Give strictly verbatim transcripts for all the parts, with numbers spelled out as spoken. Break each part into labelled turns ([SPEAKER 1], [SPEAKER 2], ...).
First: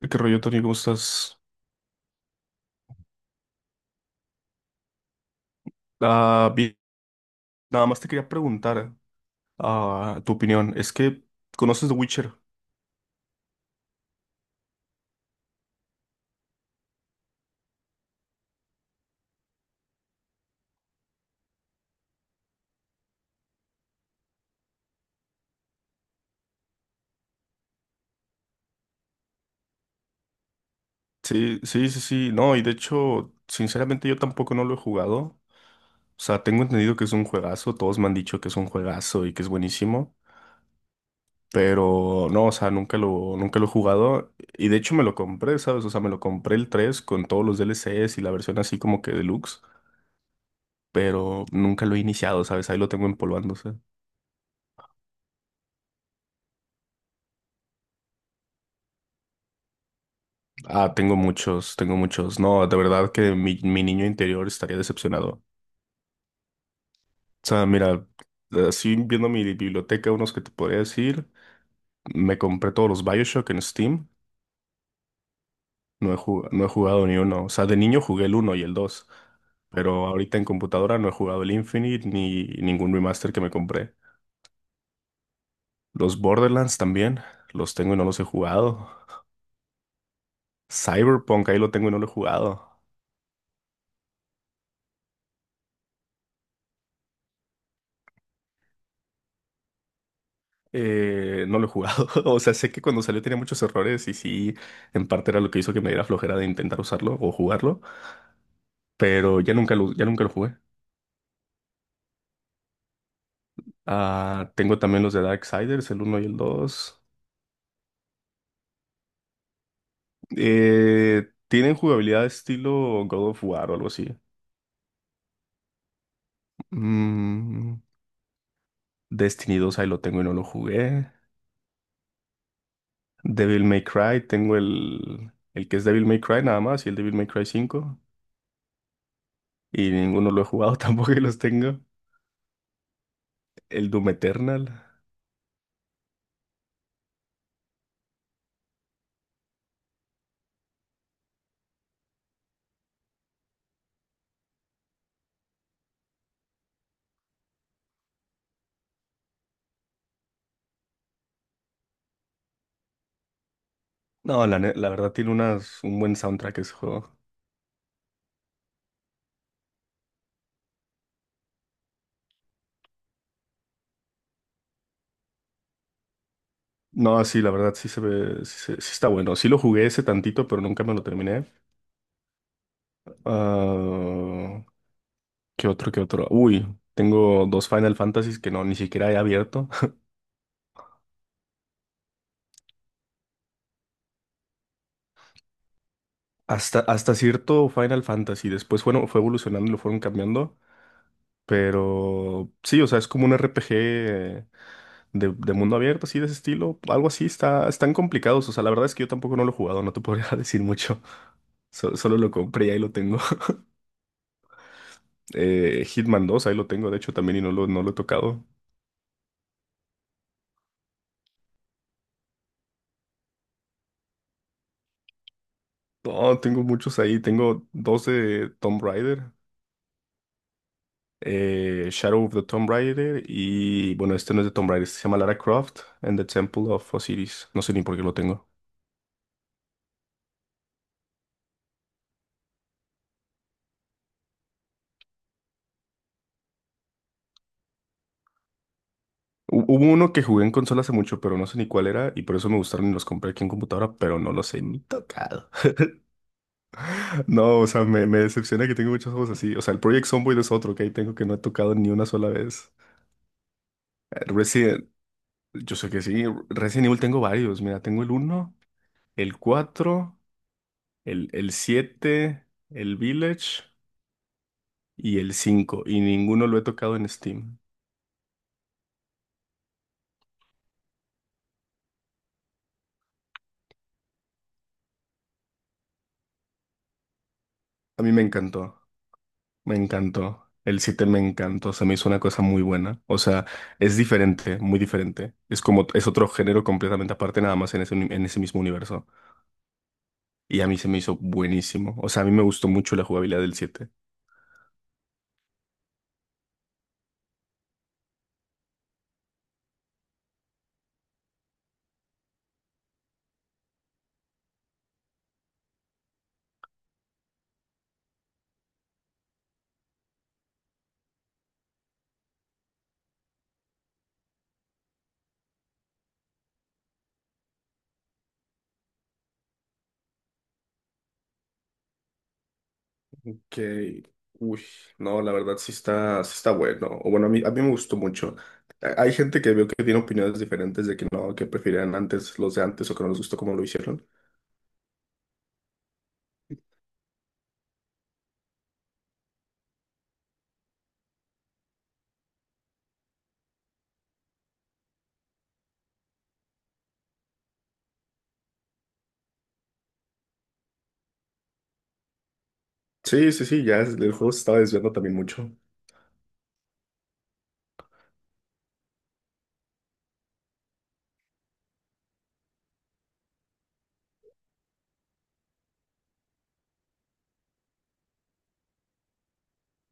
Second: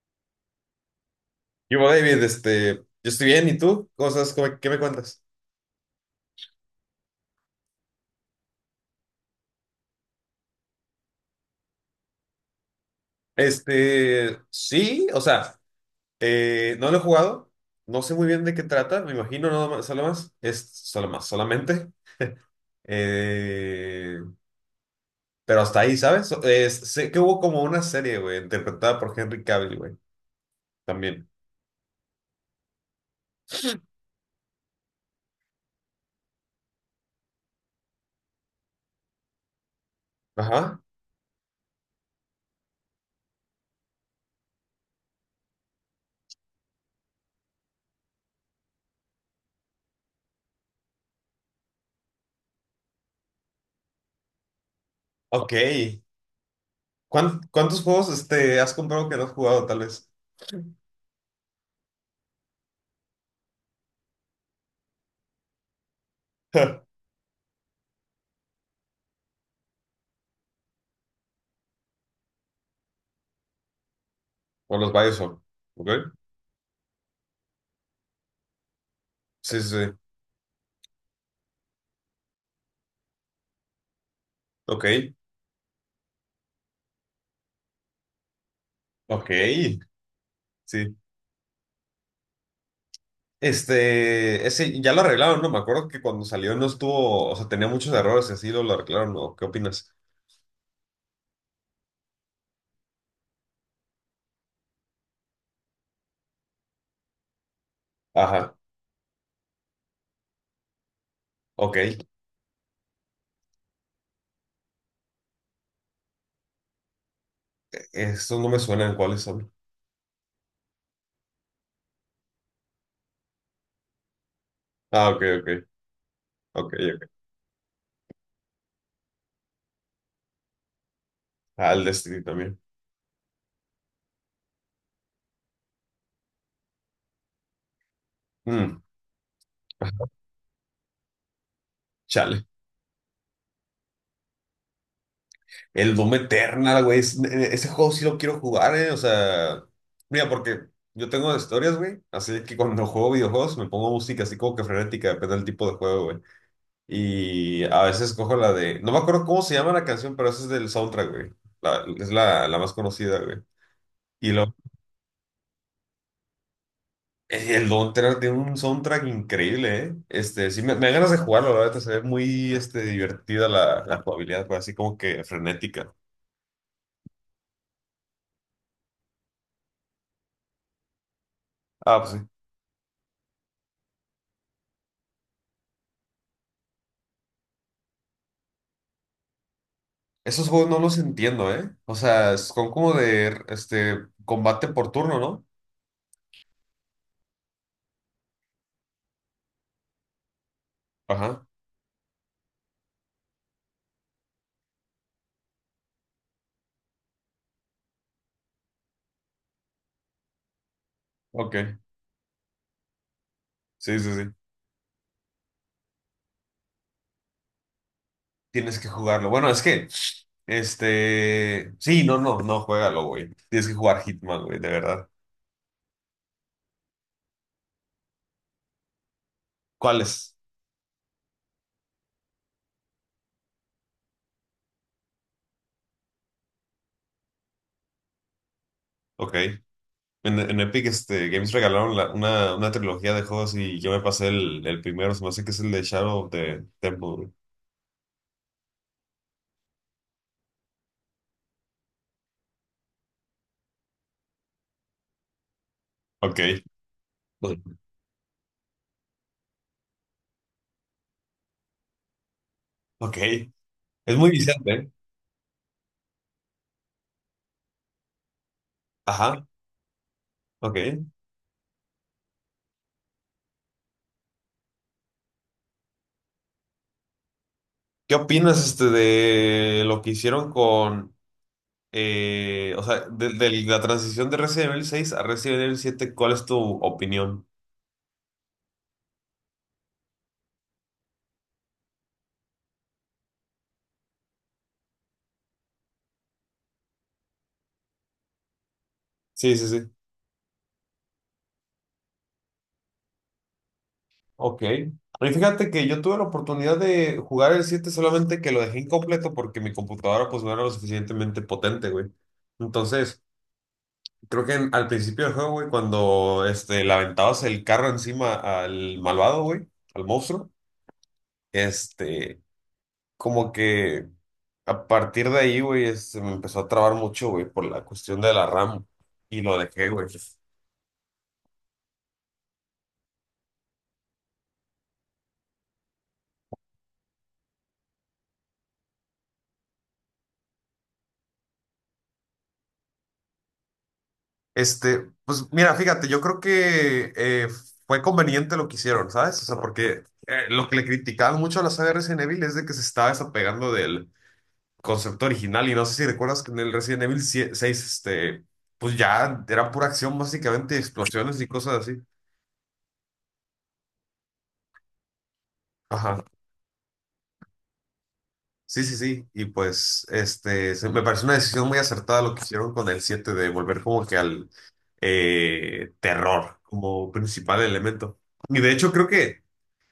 [SPEAKER 1] ¿Qué rollo, Tony? ¿Cómo estás?
[SPEAKER 2] Yo, David, este, yo estoy bien, ¿y tú? ¿Cosas, cómo- qué me cuentas?
[SPEAKER 1] Ah, bien. Nada más te quería preguntar ah, tu opinión. Es que conoces The Witcher.
[SPEAKER 2] Este, sí, o sea, eh, no lo he jugado, no sé muy bien de qué trata, me imagino nada más, solo más, es solo más, solamente, eh, pero hasta ahí, ¿sabes? So- es- sé que hubo como una serie, güey, interpretada por Henry Cavill, güey, también.
[SPEAKER 1] Sí, sí, sí, sí. No, y de hecho, sinceramente yo tampoco no lo he jugado. O sea, tengo entendido que es un juegazo. Todos me han dicho que es un juegazo y que es buenísimo.
[SPEAKER 2] Ajá,
[SPEAKER 1] Pero no, o sea, nunca lo, nunca lo he jugado. Y de hecho me lo compré, ¿sabes? O sea, me lo compré el tres con todos los D L Cs y la versión así como que deluxe. Pero nunca lo he iniciado, ¿sabes? Ahí lo tengo empolvándose.
[SPEAKER 2] ok. ¿Cuán- ¿Cuántos juegos, este, has comprado que no has jugado, tal vez?
[SPEAKER 1] Ah, tengo muchos, tengo muchos. No, de verdad que mi, mi niño interior estaría decepcionado. O sea, mira, así viendo mi biblioteca, unos que te podría decir, me compré todos los BioShock en Steam.
[SPEAKER 2] O los bioshock son,
[SPEAKER 1] No
[SPEAKER 2] ¿ok?
[SPEAKER 1] he, ju- no he jugado ni uno. O sea, de niño jugué el uno y el dos,
[SPEAKER 2] Sí, sí, sí,
[SPEAKER 1] pero ahorita en computadora no he jugado el Infinite ni ningún remaster que me compré.
[SPEAKER 2] ok,
[SPEAKER 1] Los Borderlands también, los tengo y no los he jugado.
[SPEAKER 2] ok, sí.
[SPEAKER 1] Cyberpunk, ahí lo tengo y no lo he jugado.
[SPEAKER 2] Este, ese ya lo arreglaron, ¿no? Me acuerdo que cuando salió no estuvo, o sea, tenía muchos errores y así lo, lo arreglaron, ¿no? ¿Qué opinas?
[SPEAKER 1] Eh, no lo he jugado. O sea, sé que cuando salió tenía muchos errores y sí, en parte era lo que hizo que me diera flojera de intentar usarlo o jugarlo,
[SPEAKER 2] Ajá,
[SPEAKER 1] pero ya nunca lo, ya nunca lo jugué.
[SPEAKER 2] ok.
[SPEAKER 1] Ah, tengo también los de Darksiders, el uno y el dos.
[SPEAKER 2] Estos no me suenan, ¿cuáles son?
[SPEAKER 1] Eh, tienen jugabilidad estilo God of War o algo así.
[SPEAKER 2] Ah, ok, ok, ok, ok.
[SPEAKER 1] Mm, Destiny dos ahí lo tengo y no lo jugué.
[SPEAKER 2] Ah, el Destiny también.
[SPEAKER 1] Devil May Cry, tengo el, el que es Devil May Cry nada más y el Devil May Cry cinco.
[SPEAKER 2] Mm,
[SPEAKER 1] Y ninguno lo he jugado, tampoco y los tengo.
[SPEAKER 2] chale.
[SPEAKER 1] El Doom Eternal.
[SPEAKER 2] El Doom Eternal, güey. Es- e- ese juego sí lo quiero jugar, ¿eh? O sea, mira, porque yo tengo historias, güey. Así que cuando juego videojuegos me pongo música así como que frenética, depende del tipo de juego, güey. Y a veces cojo la de. No me acuerdo cómo se llama la canción, pero esa es del soundtrack, güey. La- es la, la más conocida, güey. Y
[SPEAKER 1] No,
[SPEAKER 2] lo,
[SPEAKER 1] la, ne- la verdad tiene unas, un buen soundtrack ese juego.
[SPEAKER 2] eh, el Don't Tread tiene un soundtrack increíble, ¿eh? Este, sí, me, me dan ganas de jugarlo, la verdad. Se ve muy este, divertida la, la jugabilidad, pues, así como que frenética.
[SPEAKER 1] No, sí, la verdad sí se ve, sí, se- sí está bueno. Sí lo jugué ese tantito, pero nunca me lo terminé.
[SPEAKER 2] Ah, pues sí.
[SPEAKER 1] Ah, ¿Qué otro, qué otro? Uy, tengo dos Final Fantasies que no, ni siquiera he abierto.
[SPEAKER 2] Esos juegos no los entiendo, ¿eh? O sea, son como de este, combate por turno, ¿no?
[SPEAKER 1] Hasta, hasta cierto Final Fantasy. Después, bueno, fue evolucionando y lo fueron cambiando.
[SPEAKER 2] Ajá.
[SPEAKER 1] Pero sí, o sea, es como un R P G de, de mundo abierto, así de ese estilo. Algo así, está, están complicados. O sea, la verdad es que yo tampoco no lo he jugado, no te podría decir mucho.
[SPEAKER 2] Ok.
[SPEAKER 1] So- solo lo compré y ahí lo tengo.
[SPEAKER 2] Sí, sí, sí.
[SPEAKER 1] Eh, Hitman dos, ahí lo tengo, de hecho también y no lo, no lo he tocado.
[SPEAKER 2] Tienes que jugarlo. Bueno, es que, este, sí, no, no, no, juégalo, güey. Tienes que jugar Hitman, güey, de verdad.
[SPEAKER 1] No, tengo muchos ahí, tengo dos de Tomb Raider,
[SPEAKER 2] ¿Cuáles?
[SPEAKER 1] eh, Shadow of the Tomb Raider y bueno, este no es de Tomb Raider, este se llama Lara Croft and the Temple of Osiris, no sé ni por qué lo tengo.
[SPEAKER 2] Ok. En, en Epic este, Games regalaron la- una, una trilogía de juegos y yo me pasé el, el primero, se me hace que es el de Shadow of the Temple, güey.
[SPEAKER 1] Hu- Hubo uno que jugué en consola hace mucho, pero no sé ni cuál era y por eso me gustaron y los compré aquí en computadora, pero no los he ni tocado.
[SPEAKER 2] Ok.
[SPEAKER 1] No, o
[SPEAKER 2] Bueno,
[SPEAKER 1] sea, me, me decepciona que tengo muchos juegos así. O sea, el Project Zomboid es otro que ahí tengo que no he tocado ni una sola vez.
[SPEAKER 2] ok. Es muy viciante,
[SPEAKER 1] Resident,
[SPEAKER 2] ¿eh?
[SPEAKER 1] Yo sé que sí, Resident Evil tengo varios. Mira, tengo el uno, el
[SPEAKER 2] Ajá,
[SPEAKER 1] cuatro,
[SPEAKER 2] ok.
[SPEAKER 1] el, el siete, el Village y el cinco. Y ninguno lo he tocado en Steam.
[SPEAKER 2] ¿Qué opinas este, de lo que hicieron con, eh, o sea, de, de la transición de Resident Evil seis a Resident Evil siete? ¿Cuál es tu opinión?
[SPEAKER 1] A mí me encantó, me encantó. El siete me encantó, se me hizo una cosa muy buena. O sea, es diferente, muy diferente. Es como, es otro género completamente aparte, nada más en ese, uni- en ese mismo universo.
[SPEAKER 2] Sí, sí, sí.
[SPEAKER 1] Y a mí se me hizo buenísimo. O sea, a mí me gustó mucho la jugabilidad del siete.
[SPEAKER 2] Ok. Y fíjate que yo tuve la oportunidad de jugar el siete, solamente que lo dejé incompleto porque mi computadora pues no era lo suficientemente potente, güey. Entonces, creo que en- al principio del juego, güey, cuando este, le aventabas el carro encima al malvado, güey, al monstruo, este, como que a partir de ahí, güey, se me empezó a trabar mucho, güey, por la cuestión de la RAM y lo dejé, güey.
[SPEAKER 1] Que, uy, no, la verdad sí está, sí está bueno. O bueno, a mí, a mí me gustó mucho. A- Hay gente que veo que tiene opiniones diferentes de que no, que preferían antes los de antes o que no les gustó como lo hicieron.
[SPEAKER 2] Este, pues mira, fíjate, yo creo que eh, fue conveniente lo que hicieron, ¿sabes? O sea, porque eh, lo que le criticaban mucho a la saga Resident Evil es de que se estaba desapegando del concepto original, y no sé si recuerdas que en el Resident Evil sie- seis este, pues ya era pura acción básicamente, explosiones y cosas así.
[SPEAKER 1] Sí, sí, sí, ya es- el juego se estaba desviando también mucho.
[SPEAKER 2] Ajá, sí, sí, sí. Y pues, este, se- me parece una decisión muy acertada lo que hicieron con el siete de volver como que al eh, terror como principal elemento. Y de hecho creo que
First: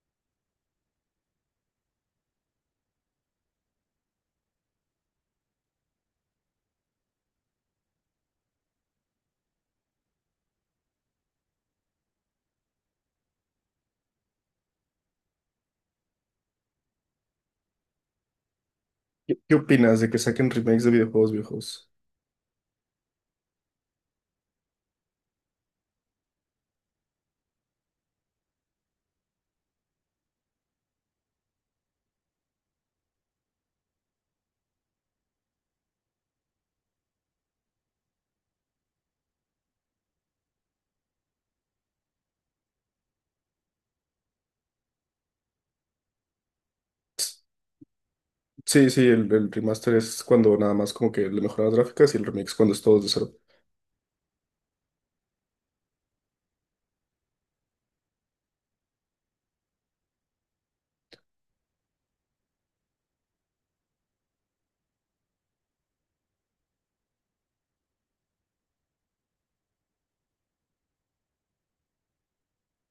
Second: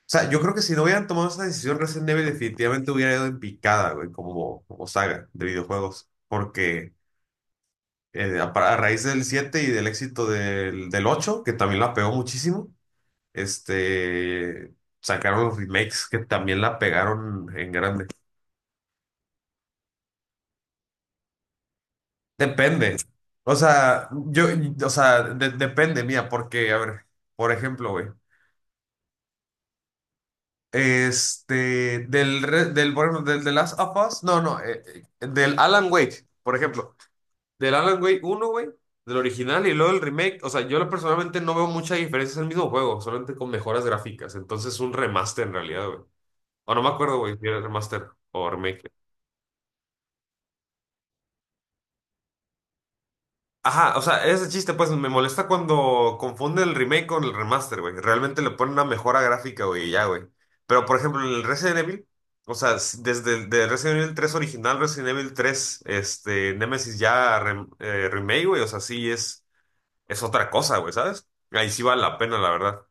[SPEAKER 2] sea, yo creo que si no hubieran tomado esa decisión, Resident Evil definitivamente hubiera ido en picada, güey, como, como saga de videojuegos. Porque eh, a, pa- a raíz del siete y del éxito del, del ocho, que también la pegó muchísimo, este, sacaron los remakes que también la pegaron en grande.
[SPEAKER 1] ¿Qué, qué opinas de que saquen remakes de videojuegos viejos?
[SPEAKER 2] Depende. O sea, yo, o sea, de- depende, mía, porque, a ver, por ejemplo, güey. Este, del, re- del, por ejemplo, del The Last of Us, no, no, eh, eh, del Alan Wake, por ejemplo. Del Alan Wake uno, güey, del original y luego el remake. O sea, yo lo- personalmente no veo mucha diferencia, es el mismo juego, solamente con mejoras gráficas. Entonces, un remaster en realidad, güey. O no me acuerdo, güey, si era remaster o remake.
[SPEAKER 1] Sí, sí, el, el remaster es cuando nada más como que le mejoran las gráficas y el remix cuando es todo de cero.
[SPEAKER 2] Ajá, o sea, ese chiste, pues me molesta cuando confunden el remake con el remaster, güey. Realmente le ponen una mejora gráfica, güey, y ya, güey. Pero, por ejemplo, en el Resident Evil, o sea, s- desde el de Resident Evil tres original, Resident Evil tres este, Nemesis ya rem- eh, remake, güey, o sea, sí es. Es otra cosa, güey, ¿sabes? Ahí sí vale la pena, la verdad.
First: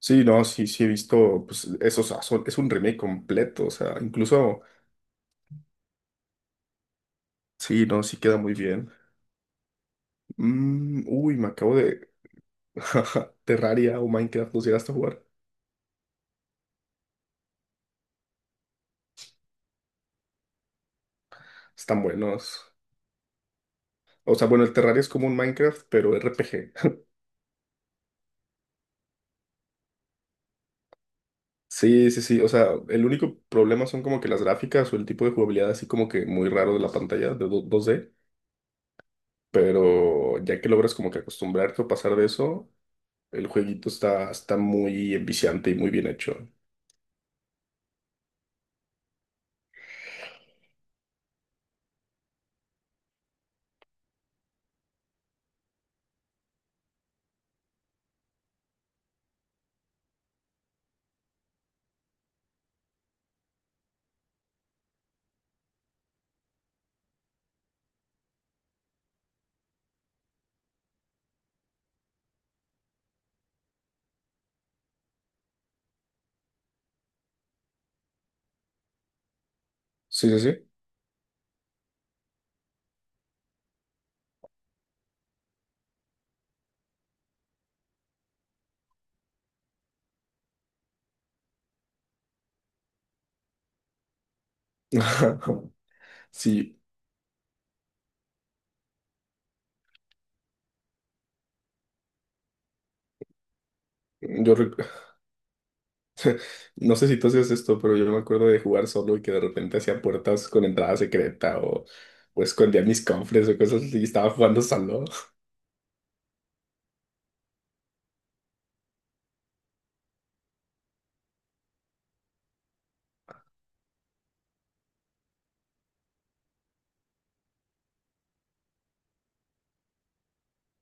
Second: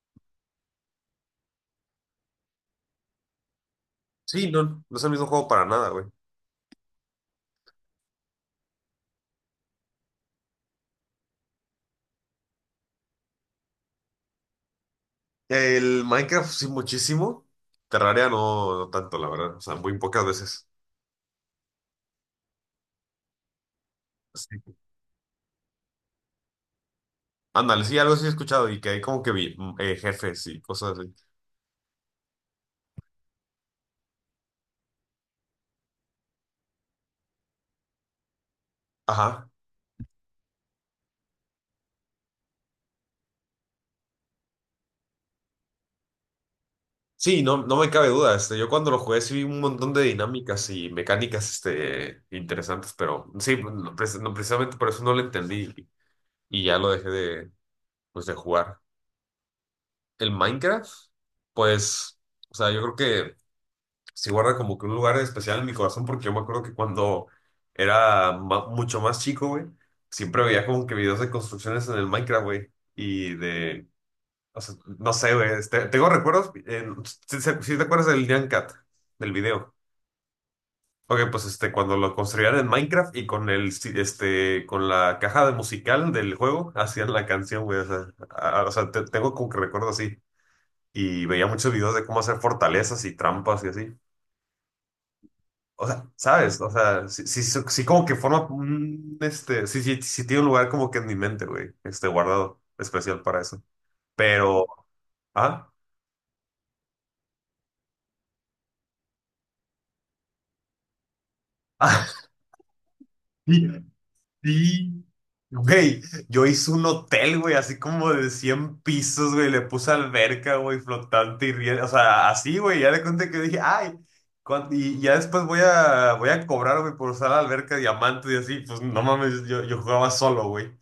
[SPEAKER 1] Sí, no, sí, sí he visto, pues eso, o sea, son- es un remake completo, o sea,
[SPEAKER 2] Sí, no,
[SPEAKER 1] incluso,
[SPEAKER 2] no es el mismo juego para nada, güey.
[SPEAKER 1] sí, no, sí queda muy bien. Mm, uy, me acabo de. Terraria o Minecraft, ¿los llegaste a jugar?
[SPEAKER 2] El Minecraft sí muchísimo, Terraria no, no tanto, la verdad, o sea, muy pocas veces.
[SPEAKER 1] Están buenos. O sea, bueno, el
[SPEAKER 2] Sí.
[SPEAKER 1] Terraria es como un Minecraft, pero R P G.
[SPEAKER 2] Ándale, sí, algo sí he escuchado y que hay como que vi mm, eh, jefes y cosas así.
[SPEAKER 1] Sí, sí, sí, o sea, el único problema son como que las gráficas o el tipo de jugabilidad así como que muy raro de la pantalla, de do- dos D,
[SPEAKER 2] Ajá.
[SPEAKER 1] pero ya que logras como que acostumbrarte o pasar de eso, el jueguito está, está muy enviciante y muy bien hecho.
[SPEAKER 2] Sí, no, no me cabe duda, este, yo cuando lo jugué sí vi un montón de dinámicas y mecánicas, este, interesantes, pero sí, no, pre- no, precisamente por eso no lo entendí y, y ya lo dejé de, pues, de jugar. El Minecraft, pues, o sea, yo creo que sí guarda como que un lugar especial en mi corazón, porque yo me acuerdo que cuando era ma- mucho más chico, güey, siempre veía como que videos de construcciones en el Minecraft, güey, y de, o sea, no sé, güey, este, tengo recuerdos, eh, si, si- si te acuerdas del Nyan Cat, del video.
[SPEAKER 1] Sí, sí, sí.
[SPEAKER 2] Ok, pues este, cuando lo construían en Minecraft y con el, si- este, con la caja de musical del juego, hacían la canción, güey, o sea, a- a- o sea, te- tengo como que recuerdo así, y veía muchos videos de cómo hacer fortalezas y trampas y así. O sea, ¿sabes? O
[SPEAKER 1] Sí,
[SPEAKER 2] sea, sí, sí, sí, sí como que forma un, este, sí, sí, sí tiene un lugar como que en mi mente, güey, este, guardado especial para eso.
[SPEAKER 1] yo
[SPEAKER 2] Pero,
[SPEAKER 1] rec-
[SPEAKER 2] ah,
[SPEAKER 1] no sé si tú hacías esto, pero yo me acuerdo de jugar solo y que de repente hacía puertas con entrada secreta o, o escondía mis cofres o
[SPEAKER 2] sí,
[SPEAKER 1] cosas así y estaba jugando
[SPEAKER 2] sí,
[SPEAKER 1] solo.
[SPEAKER 2] güey, yo hice un hotel, güey, así como de cien pisos, güey, le puse alberca, güey, flotante y riel, o sea, así, güey, ya le conté que dije, ay, cuan- y ya después voy a, voy a cobrar, güey, por usar la alberca diamante y así, pues no mames, yo, yo jugaba solo, güey.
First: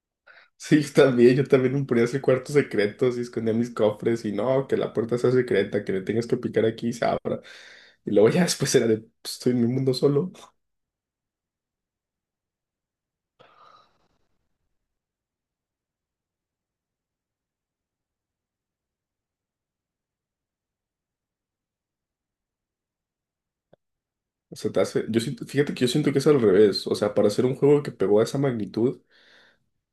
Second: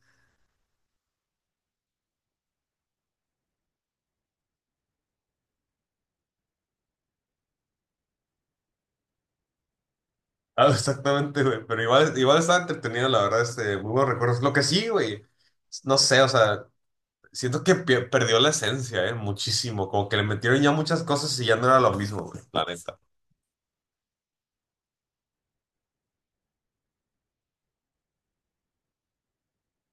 [SPEAKER 1] Sí, yo también, yo también me ponía a hacer cuartos secretos y escondía mis cofres y no, que la puerta sea secreta, que le tengas que picar aquí y se abra. Y luego ya después era de, "Pues, estoy en mi mundo solo.
[SPEAKER 2] Ah, exactamente, güey, pero igual, igual estaba entretenido, la verdad, este, muy buenos recuerdos. Lo que sí, güey, no sé, o sea, siento que pe- perdió la esencia, eh, muchísimo, como que le metieron ya muchas cosas y ya no era lo mismo, güey, la neta.
[SPEAKER 1] O sea, te hace- yo siento- fíjate que yo siento que es al revés. O sea, para hacer un juego que pegó a esa magnitud,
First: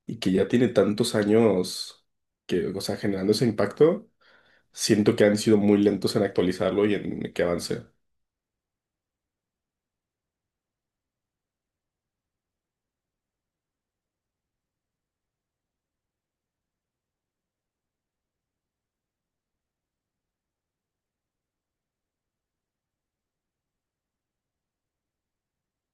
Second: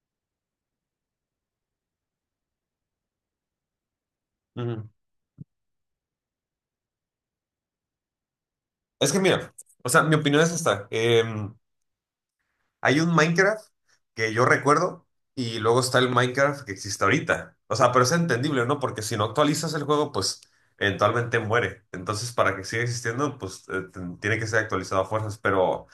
[SPEAKER 1] y que ya tiene tantos años que, o sea, generando ese impacto, siento que han sido muy lentos en actualizarlo y en que avance.
[SPEAKER 2] Es que mira, o sea, mi opinión es esta. Eh, hay un Minecraft que yo recuerdo, y luego está el Minecraft que existe ahorita. O sea, pero es entendible, ¿no? Porque si no actualizas el juego, pues eventualmente muere. Entonces, para que siga existiendo, pues eh, t- tiene que ser actualizado a fuerzas. Pero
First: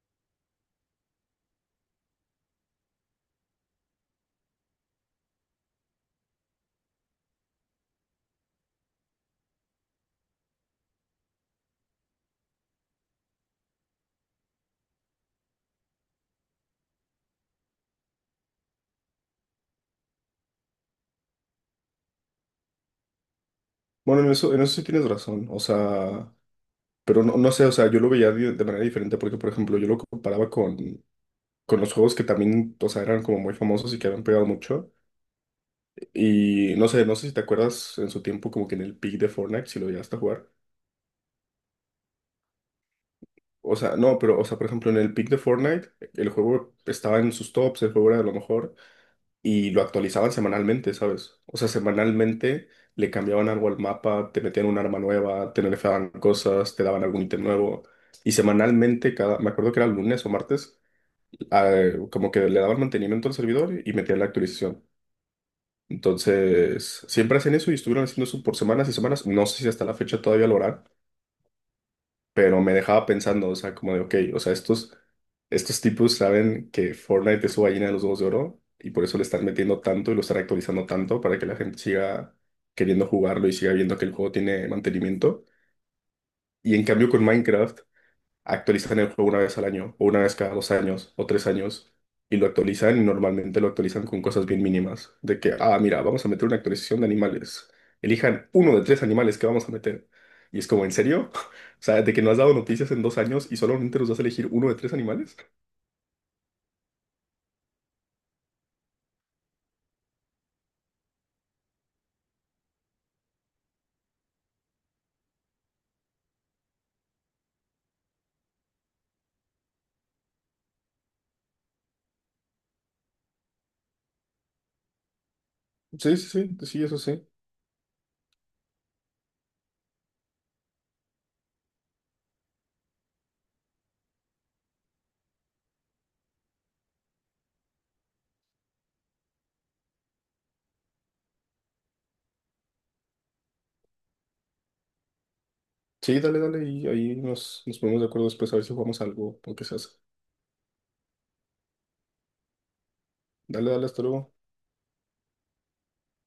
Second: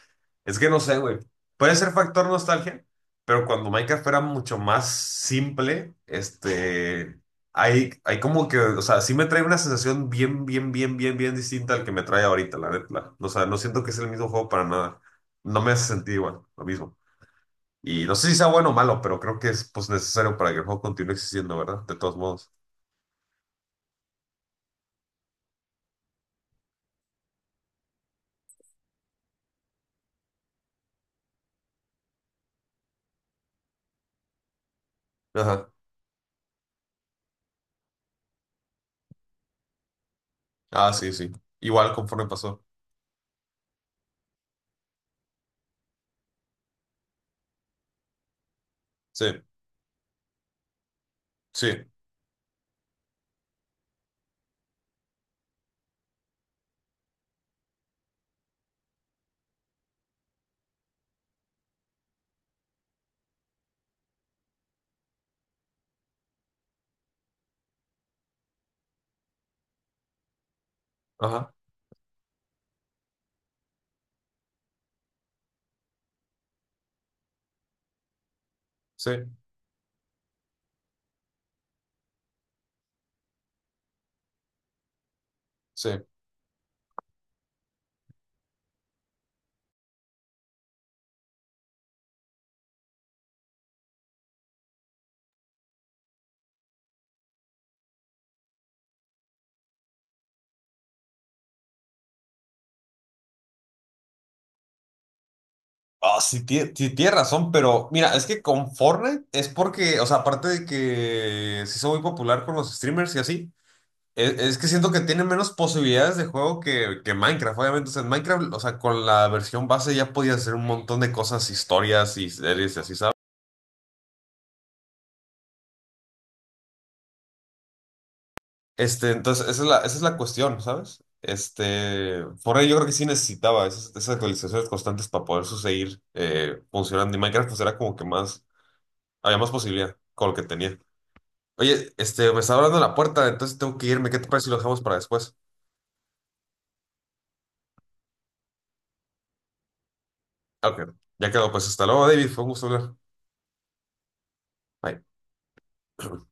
[SPEAKER 2] es que no sé, güey. Puede ser factor nostalgia, pero cuando Minecraft era mucho más simple, este, hay, hay como que, o sea, sí me trae una sensación bien, bien, bien, bien, bien distinta al que me trae ahorita, la neta. O sea, no siento que es el mismo juego para nada. No me hace sentir igual, lo mismo. Y no sé si sea bueno o malo, pero creo que es pues necesario para que el juego continúe existiendo, ¿verdad? De todos modos.
[SPEAKER 1] Bueno, en eso, en eso sí tienes razón, o sea, pero no, no sé, o sea, yo lo veía de, de manera diferente porque, por ejemplo, yo lo comparaba con, con los juegos que también, o sea, eran como muy famosos y que habían pegado mucho.
[SPEAKER 2] Ajá.
[SPEAKER 1] Y no sé, no sé si te acuerdas en su tiempo como que en el peak de Fortnite, si lo llegaste a jugar.
[SPEAKER 2] Ah, sí, sí. Igual conforme pasó.
[SPEAKER 1] O sea, no, pero, o sea, por ejemplo, en el peak de Fortnite, el juego estaba en sus tops, el juego era de lo mejor,
[SPEAKER 2] Sí,
[SPEAKER 1] y lo actualizaban semanalmente, ¿sabes? O sea,
[SPEAKER 2] sí.
[SPEAKER 1] semanalmente le cambiaban algo al mapa, te metían un arma nueva, te nerfeaban cosas, te daban algún ítem nuevo. Y semanalmente, cada, me acuerdo que era lunes o martes, eh, como que le daban mantenimiento al servidor y metían la actualización. Entonces, siempre hacen eso y estuvieron haciendo eso por semanas y semanas. No sé si hasta la fecha todavía lo harán,
[SPEAKER 2] Ajá.
[SPEAKER 1] pero me dejaba pensando, o sea, como de, ok, o sea, estos, estos, tipos saben que Fortnite es su gallina de los huevos de oro y por
[SPEAKER 2] Sí,
[SPEAKER 1] eso le están metiendo tanto y lo están actualizando tanto para que la gente siga queriendo jugarlo y siga viendo que el juego tiene mantenimiento.
[SPEAKER 2] sí.
[SPEAKER 1] Y en cambio con Minecraft actualizan el juego una vez al año, o una vez cada dos años, o tres años, y lo actualizan y normalmente lo actualizan con cosas bien mínimas, de que, ah, mira, vamos a meter una actualización de animales, elijan uno de tres animales que vamos a meter. Y es como, ¿en serio? O sea, de que no has dado noticias en dos años y solamente nos vas a elegir uno de tres animales.
[SPEAKER 2] Ah, sí, tie- ti- tiene razón, pero mira, es que con Fortnite es porque, o sea, aparte de que se hizo muy popular con los streamers y así, e- es que siento que tiene menos posibilidades de juego que, que Minecraft, obviamente. O sea, en Minecraft, o sea, con la versión base ya podías hacer un montón de cosas, historias y series y así, ¿sabes?
[SPEAKER 1] Sí, sí, sí, sí, eso sí.
[SPEAKER 2] Este, entonces, esa es la, esa es la cuestión, ¿sabes? Este, por ahí yo creo que sí necesitaba esas, esas actualizaciones constantes para poder seguir eh, funcionando. Y Minecraft pues era como que más, había más posibilidad con lo que tenía. Oye, este, me está hablando la puerta, entonces tengo que irme. ¿Qué te parece si lo dejamos para después?
[SPEAKER 1] Sí, dale, dale, y ahí nos, nos ponemos de acuerdo después a ver si jugamos algo o qué se hace.
[SPEAKER 2] Ah, ok, ya quedó. Pues hasta luego, David. Fue un gusto hablar.
[SPEAKER 1] Dale, dale, hasta luego.
[SPEAKER 2] Bye.